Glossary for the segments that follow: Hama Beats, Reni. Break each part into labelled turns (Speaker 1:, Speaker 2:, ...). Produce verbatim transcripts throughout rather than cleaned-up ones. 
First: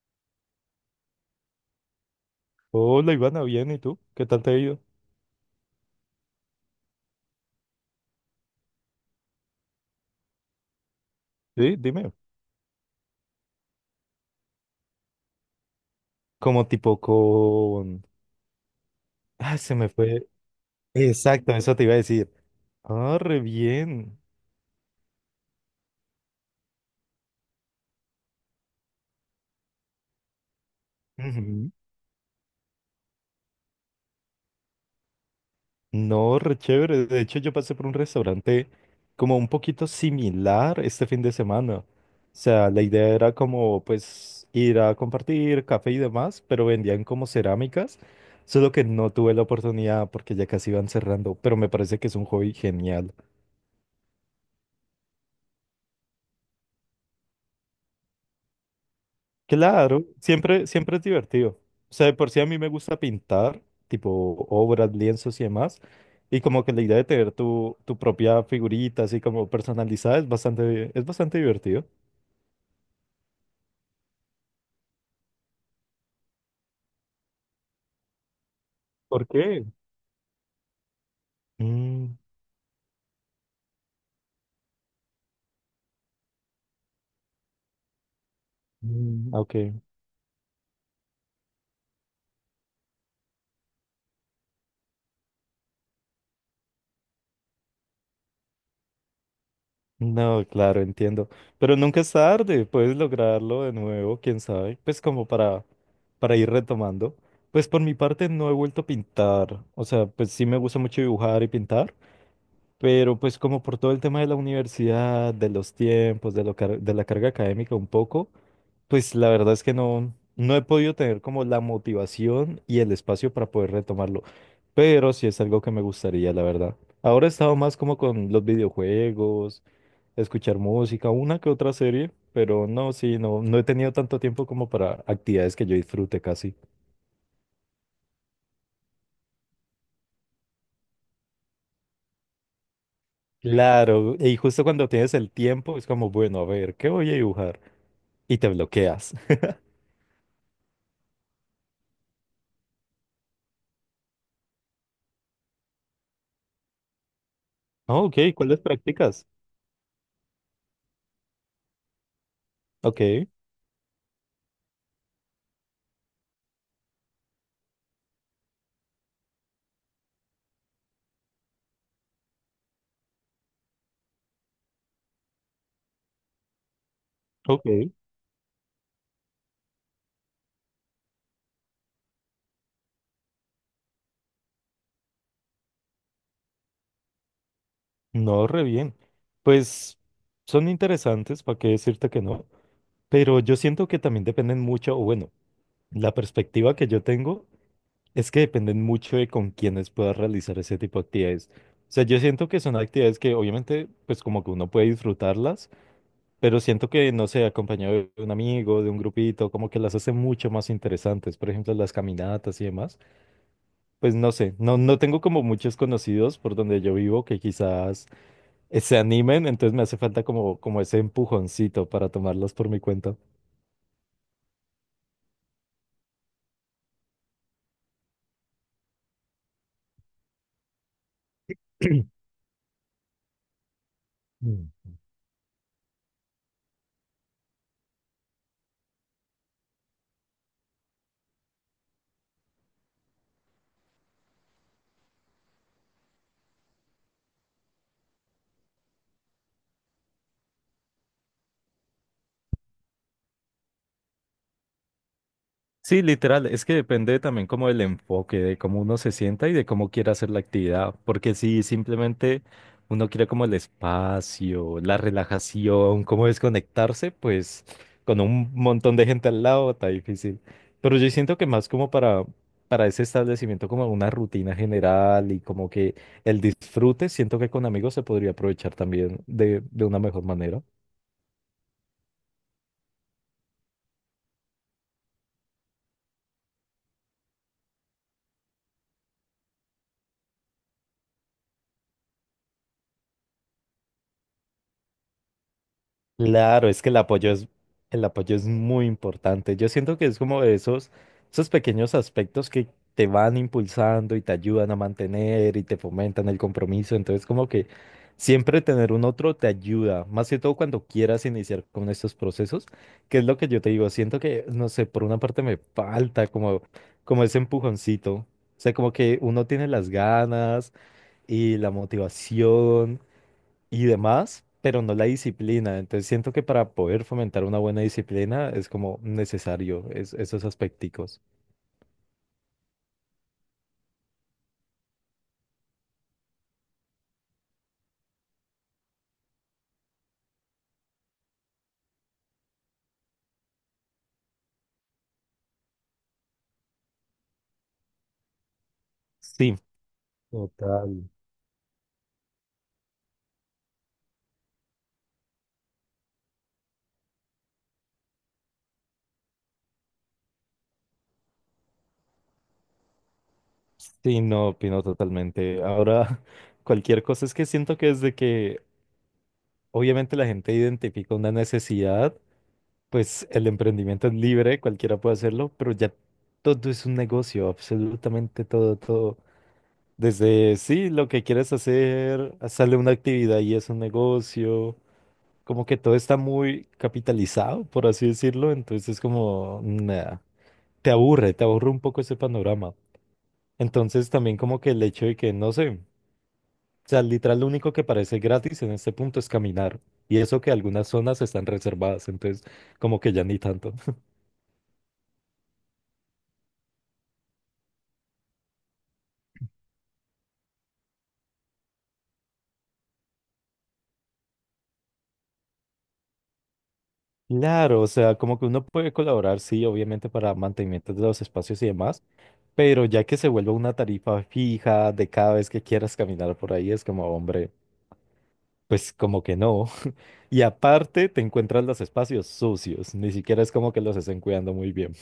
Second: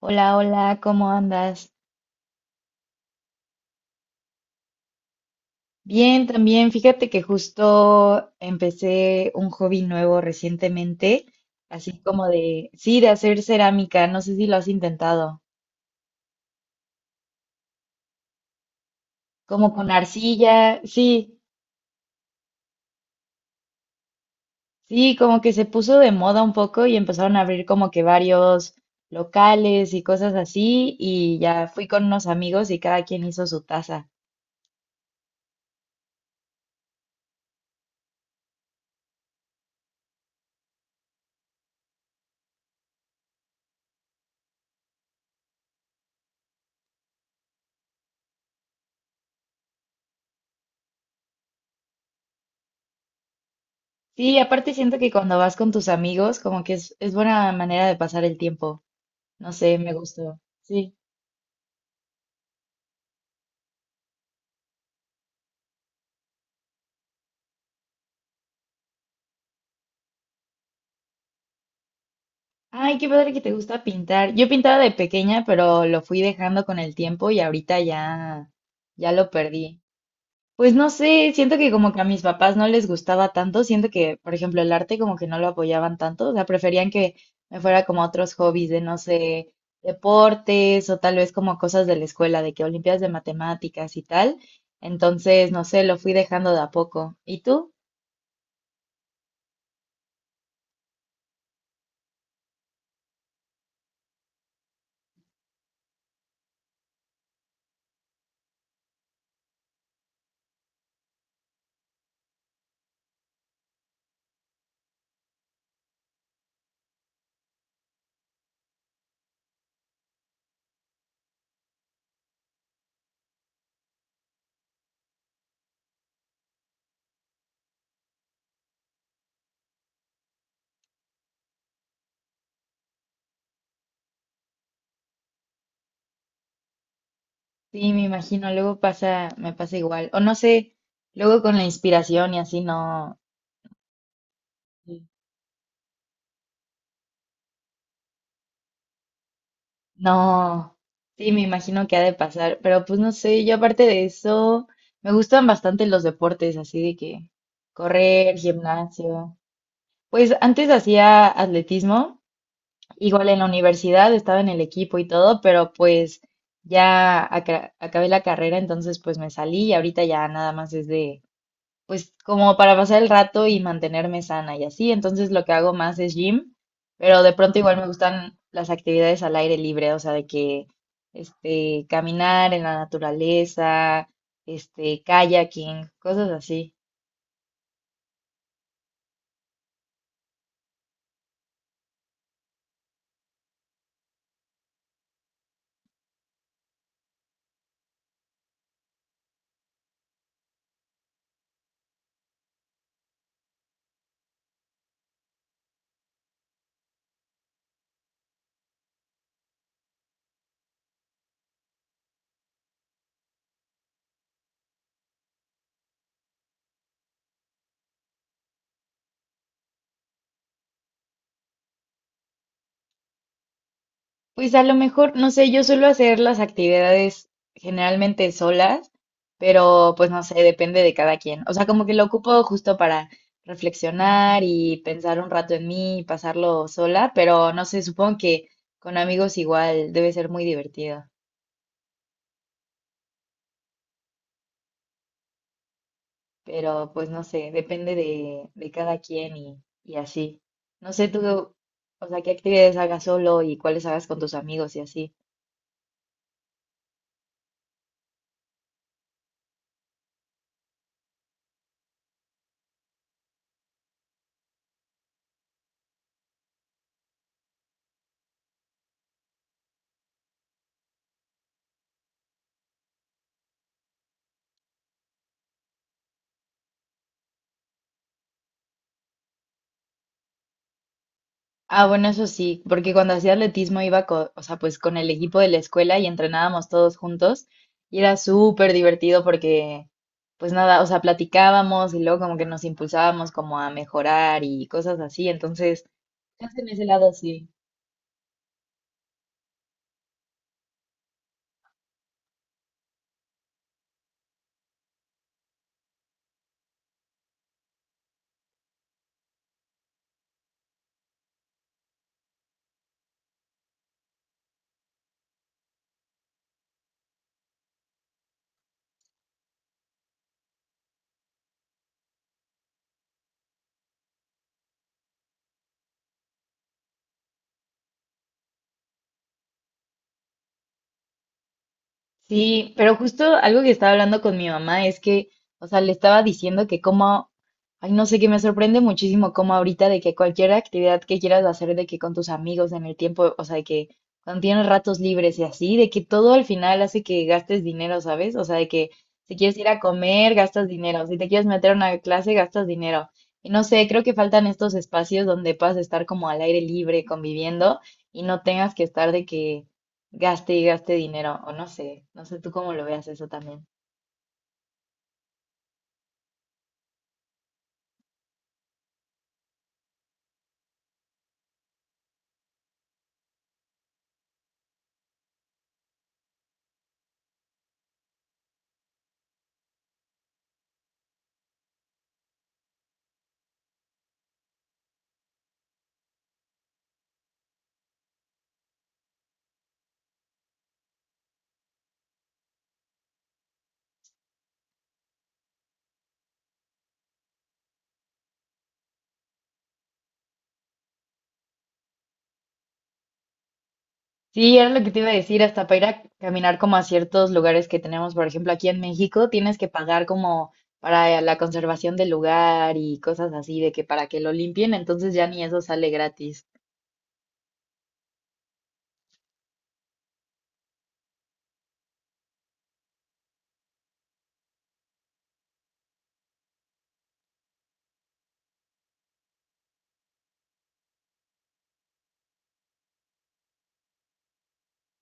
Speaker 1: Hola, hola, ¿cómo andas?
Speaker 2: Hola Ivana, bien, ¿y tú? ¿Qué tal te ha ido?
Speaker 1: Bien, también. Fíjate que justo empecé un hobby nuevo recientemente,
Speaker 2: Sí,
Speaker 1: así
Speaker 2: dime.
Speaker 1: como de, sí, de hacer cerámica. No sé si lo has intentado.
Speaker 2: Como tipo con... Ah,
Speaker 1: Como
Speaker 2: se
Speaker 1: con
Speaker 2: me fue.
Speaker 1: arcilla, sí,
Speaker 2: Exacto, eso te iba a decir. Ah, re bien.
Speaker 1: sí, como que se puso de moda un poco y empezaron a abrir como que varios locales y cosas así. Y ya
Speaker 2: Ujú.
Speaker 1: fui con unos amigos y cada quien hizo su taza.
Speaker 2: No, re chévere. De hecho, yo pasé por un restaurante como un poquito similar este fin de semana. O sea, la idea era como pues ir a compartir café y demás, pero vendían como cerámicas, solo que no tuve la oportunidad porque ya casi iban cerrando, pero me parece que es un hobby genial.
Speaker 1: Sí, aparte siento que cuando vas con tus amigos, como que es, es buena manera de pasar el tiempo. No sé, me
Speaker 2: Claro,
Speaker 1: gustó.
Speaker 2: siempre,
Speaker 1: Sí.
Speaker 2: siempre es divertido. O sea, de por sí a mí me gusta pintar, tipo obras, lienzos y demás. Y como que la idea de tener tu, tu propia figurita, así como personalizada, es bastante, es bastante divertido.
Speaker 1: Ay, qué padre que te gusta pintar. Yo pintaba de pequeña, pero lo fui dejando con el tiempo y ahorita ya, ya
Speaker 2: ¿Por
Speaker 1: lo
Speaker 2: qué?
Speaker 1: perdí. Pues no sé, siento que como que a
Speaker 2: Mm,
Speaker 1: mis papás no les gustaba tanto, siento que, por ejemplo, el arte como que no lo apoyaban tanto, o sea, preferían que me fuera como a otros hobbies de, no
Speaker 2: mm,
Speaker 1: sé,
Speaker 2: ok.
Speaker 1: deportes o tal vez como cosas de la escuela, de que olimpiadas de matemáticas y tal. Entonces, no sé, lo fui dejando de a poco. ¿Y tú?
Speaker 2: No, claro, entiendo. Pero nunca es tarde, puedes lograrlo de nuevo, quién sabe. Pues como para, para ir retomando. Pues por mi parte no he vuelto a pintar. O sea, pues sí me gusta mucho dibujar y pintar. Pero pues como por todo el tema de la universidad, de los tiempos, de, lo car- de la carga académica un poco, pues la verdad es que no, no he podido tener como la motivación y el espacio para poder retomarlo. Pero sí es algo que me gustaría, la verdad. Ahora he estado más como con los videojuegos, escuchar música, una que otra serie, pero no, sí, no, no he tenido tanto tiempo como para actividades que yo disfrute casi.
Speaker 1: Sí, me imagino, luego pasa, me pasa igual. O no sé, luego con la inspiración y así no,
Speaker 2: Claro, y justo cuando
Speaker 1: sí.
Speaker 2: tienes el tiempo es como, bueno, a ver, ¿qué voy a dibujar? Y te bloqueas.
Speaker 1: No, sí, me imagino que ha de pasar, pero pues no sé, yo aparte de eso, me gustan bastante los deportes, así de que
Speaker 2: Ah, ok,
Speaker 1: correr,
Speaker 2: ¿cuáles practicas?
Speaker 1: gimnasio. Pues antes hacía atletismo,
Speaker 2: Ok,
Speaker 1: igual en la universidad estaba en el equipo y todo, pero pues ya aca- acabé la carrera, entonces pues me salí y ahorita ya nada más es de pues como para pasar el rato y mantenerme sana y así. Entonces lo que hago más es gym, pero de pronto
Speaker 2: ok,
Speaker 1: igual me gustan las actividades al aire libre, o sea, de que este, caminar en la naturaleza, este, kayaking, cosas así.
Speaker 2: no, re bien. Pues son interesantes, ¿para qué decirte que no? Pero yo siento que también dependen mucho, o bueno, la perspectiva que yo tengo es que dependen mucho de con quienes puedas realizar ese tipo de actividades. O sea, yo siento que son actividades que obviamente, pues como que uno puede disfrutarlas, pero siento que, no sé, acompañado de un amigo, de un grupito, como que las hace mucho más interesantes. Por ejemplo, las caminatas y demás. Pues no sé, no, no tengo como muchos conocidos por donde yo vivo que quizás eh, se animen, entonces me hace falta como, como ese empujoncito para tomarlos por mi cuenta.
Speaker 1: Pues a lo mejor, no sé, yo suelo hacer las actividades generalmente solas, pero pues no sé, depende de cada quien. O sea, como que lo ocupo justo para reflexionar y pensar un rato en mí y pasarlo sola, pero no sé, supongo que con amigos igual debe ser muy divertido, pero pues no sé, depende de, de cada quien y, y así. No sé tú, o sea, qué actividades hagas solo y cuáles hagas con tus amigos y así.
Speaker 2: Sí, literal, es que depende también como del enfoque, de cómo uno se sienta y de cómo quiera hacer la actividad, porque si simplemente uno quiere como el espacio, la relajación, cómo desconectarse, pues con un montón de gente al lado está difícil. Pero yo siento que más como para, para ese establecimiento, como una rutina general y como que el disfrute, siento que con amigos se podría aprovechar también de, de una mejor manera.
Speaker 1: Ah, bueno, eso sí, porque cuando hacía atletismo iba co- o sea, pues con el equipo de la escuela y entrenábamos todos juntos y era súper divertido porque, pues nada, o sea, platicábamos y luego como que nos impulsábamos como a mejorar y cosas así, entonces, chance
Speaker 2: Claro,
Speaker 1: en
Speaker 2: es
Speaker 1: ese
Speaker 2: que el
Speaker 1: lado
Speaker 2: apoyo es,
Speaker 1: sí.
Speaker 2: el apoyo es muy importante. Yo siento que es como de esos, esos pequeños aspectos que te van impulsando y te ayudan a mantener y te fomentan el compromiso. Entonces, como que siempre tener un otro te ayuda, más que todo cuando quieras iniciar con estos procesos, que es lo que yo te digo. Siento que, no sé, por una parte me falta como, como ese empujoncito. O sea, como que uno tiene las ganas y la motivación y demás, pero no la disciplina. Entonces siento que para poder fomentar una buena disciplina es como necesario es- esos aspecticos.
Speaker 1: Sí, pero justo algo que estaba hablando con mi mamá es que, o sea, le estaba diciendo que como, ay, no sé, que me sorprende muchísimo como ahorita de que cualquier actividad que quieras hacer, de que con tus amigos en el tiempo, o sea, de que cuando tienes ratos libres y así, de que todo al final hace que gastes dinero, ¿sabes? O sea, de que si quieres
Speaker 2: Sí,
Speaker 1: ir a comer, gastas dinero,
Speaker 2: total,
Speaker 1: si te quieres meter a una clase, gastas dinero. Y no sé, creo que faltan estos espacios donde puedas estar como al aire libre, conviviendo y no tengas que estar de que gaste y gaste dinero, o no sé, no sé tú cómo lo veas eso también.
Speaker 2: sí, no opino totalmente. Ahora, cualquier cosa es que siento que desde que obviamente la gente identifica una necesidad, pues el emprendimiento es libre, cualquiera puede hacerlo, pero ya todo es un negocio, absolutamente todo, todo. Desde, sí, lo que quieres hacer, sale una actividad y es un negocio. Como que todo está muy capitalizado, por así decirlo, entonces como nada, te aburre, te aburre un poco ese panorama. Entonces también como que el hecho de que, no sé, o sea, literal lo único que parece gratis en este punto es caminar, y eso que algunas zonas están reservadas, entonces como que ya ni tanto.
Speaker 1: Sí, era lo que te iba a decir, hasta para ir a caminar como a ciertos lugares que tenemos, por ejemplo, aquí en México, tienes que pagar como para la conservación del lugar y cosas así, de que para que lo limpien, entonces ya ni eso sale gratis.
Speaker 2: Claro, o sea, como que uno puede colaborar, sí, obviamente para mantenimiento de los espacios y demás, pero ya que se vuelva una tarifa fija de cada vez que quieras caminar por ahí, es como, hombre. Pues como que no. Y aparte te encuentras los espacios sucios, ni siquiera es como que los estén cuidando muy bien.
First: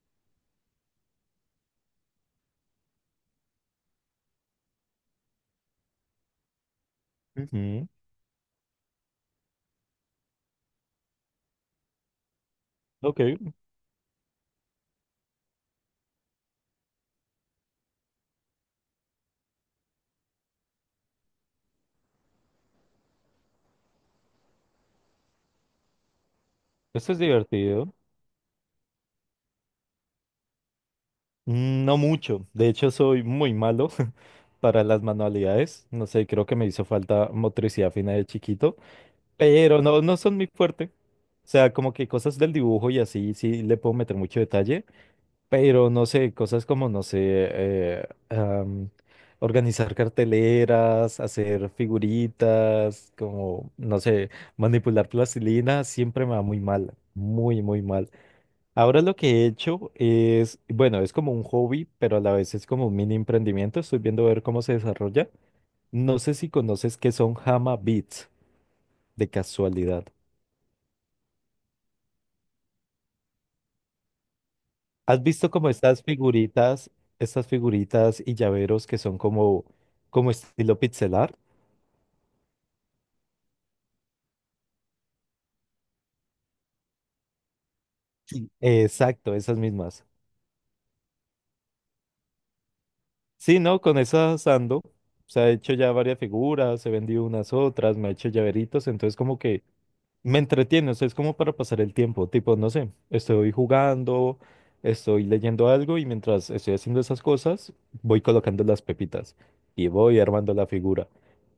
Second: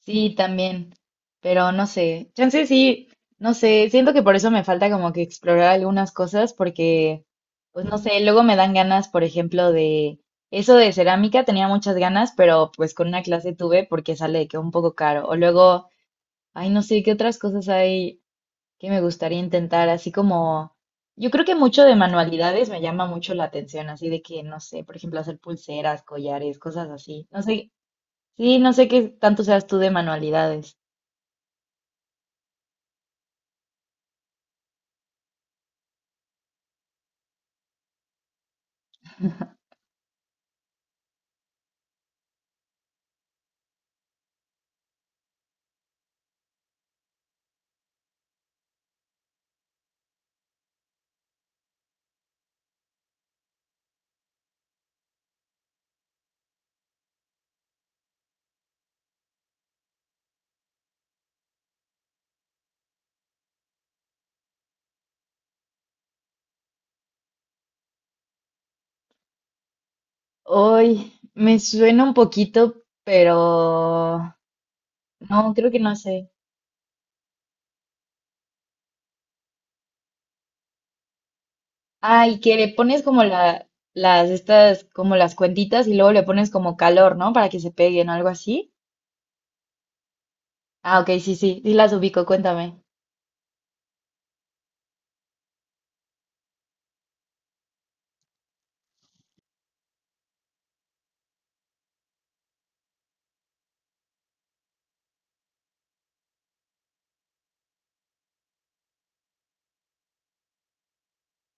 Speaker 1: Sí, también, pero no sé, chance sí, no sé, siento que por eso me falta como que explorar algunas cosas porque, pues
Speaker 2: Ujú.
Speaker 1: no sé, luego me dan ganas, por ejemplo, de eso de cerámica, tenía muchas ganas, pero pues con
Speaker 2: Ok,
Speaker 1: una clase tuve porque sale de que un poco caro. O luego, ay, no sé, qué otras cosas hay que me gustaría intentar, así como, yo creo que mucho de manualidades me llama mucho la atención, así de que, no sé, por ejemplo, hacer pulseras, collares, cosas
Speaker 2: esto es
Speaker 1: así. No sé,
Speaker 2: divertido.
Speaker 1: sí, no sé qué tanto seas tú de manualidades.
Speaker 2: Mm, no mucho, de hecho soy muy malo para las manualidades, no sé, creo que me hizo falta motricidad fina de chiquito, pero no, no son muy fuerte. O sea, como que cosas del dibujo y así, sí le puedo meter mucho detalle, pero no sé, cosas como, no sé, eh, am, organizar carteleras, hacer figuritas, como, no sé, manipular plastilina, siempre me va muy mal, muy, muy mal. Ahora lo que he hecho es, bueno, es como un hobby, pero a la vez es como un mini emprendimiento. Estoy viendo a ver cómo se desarrolla. No sé si conoces que son Hama Beats, de casualidad.
Speaker 1: Hoy me suena un poquito, pero
Speaker 2: ¿Has visto
Speaker 1: no,
Speaker 2: como
Speaker 1: creo que no
Speaker 2: estas
Speaker 1: sé.
Speaker 2: figuritas, estas figuritas y llaveros que son como, como estilo pixelar?
Speaker 1: Ah, y que le pones como la, las, estas, como las cuentitas y luego le pones como calor, ¿no? Para que se peguen o algo así.
Speaker 2: Exacto, esas mismas.
Speaker 1: Ah, ok, sí, sí, sí las ubico, cuéntame.
Speaker 2: Sí, ¿no? Con esas ando. Se ha hecho ya varias figuras, he vendido unas otras, me ha hecho llaveritos, entonces como que me entretiene, o sea, es como para pasar el tiempo, tipo, no sé, estoy jugando, estoy leyendo algo y mientras estoy haciendo esas cosas, voy colocando las pepitas y voy armando la figura.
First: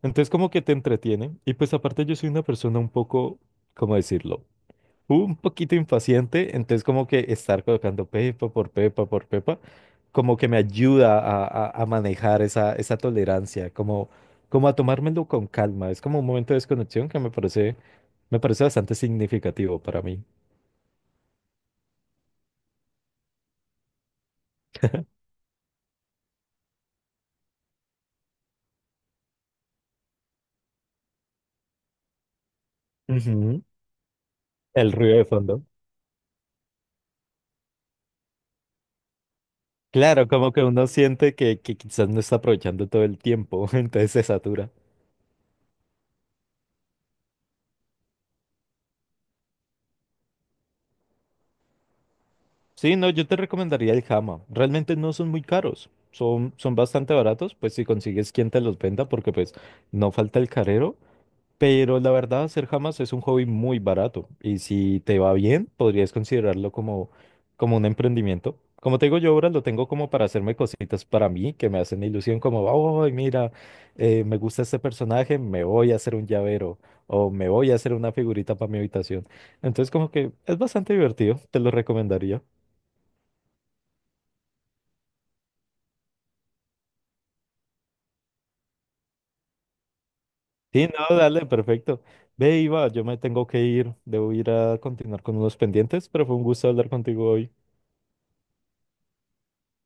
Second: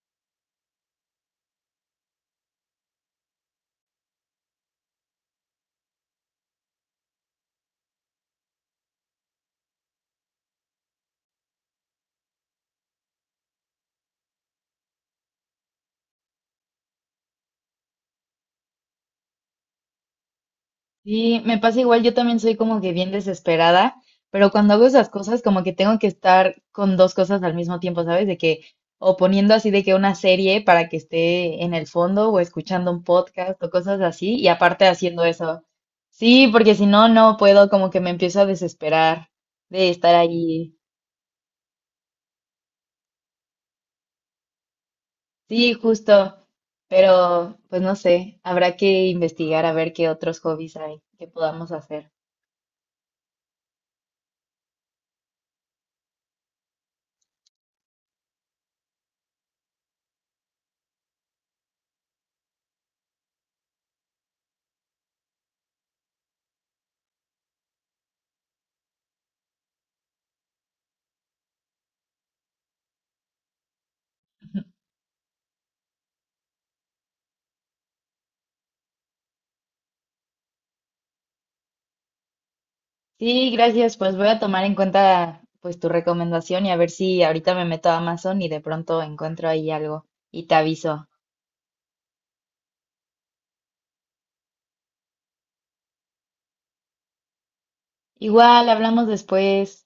Speaker 2: Entonces como que te entretiene y pues aparte yo soy una persona un poco, ¿cómo decirlo? Un poquito impaciente, entonces como que estar colocando pepa por pepa por pepa, como que me ayuda a, a- a manejar esa, esa tolerancia, como, como a tomármelo con calma. Es como un momento de desconexión que me parece, me parece bastante significativo para mí.
Speaker 1: Sí, me pasa igual, yo también soy como que bien desesperada, pero cuando hago esas cosas como que tengo que estar con dos cosas al mismo tiempo, ¿sabes? De que o poniendo así de que una serie para que esté en el fondo o escuchando un podcast
Speaker 2: Ujú.
Speaker 1: o cosas así y aparte
Speaker 2: El ruido
Speaker 1: haciendo
Speaker 2: de fondo.
Speaker 1: eso. Sí, porque si no, no puedo, como que me empiezo a desesperar de estar
Speaker 2: Claro, como que
Speaker 1: allí.
Speaker 2: uno siente que, que quizás no está aprovechando todo el tiempo, entonces se satura.
Speaker 1: Sí, justo, pero pues no sé, habrá que investigar a ver qué otros hobbies hay que podamos hacer.
Speaker 2: Sí, no, yo te recomendaría el Hama. Realmente no son muy caros. Son, son bastante baratos, pues si consigues quien te los venda, porque pues no falta el carero. Pero la verdad, hacer Hamas es un hobby muy barato. Y si te va bien, podrías considerarlo como, como un emprendimiento. Como te digo, yo ahora lo tengo como para hacerme cositas para mí, que me hacen ilusión, como, oh, mira, eh, me gusta este personaje, me voy a hacer un llavero o me voy a hacer una figurita para mi habitación. Entonces, como que es bastante divertido, te lo recomendaría.
Speaker 1: Sí, gracias. Pues voy a tomar en cuenta pues tu recomendación y a ver si ahorita me meto a Amazon y de pronto encuentro ahí algo y te
Speaker 2: Sí,
Speaker 1: aviso.
Speaker 2: no, dale, perfecto. Ve, Iva, yo me tengo que ir, debo ir a continuar con unos pendientes, pero fue un gusto hablar contigo hoy.
Speaker 1: Igual, hablamos después.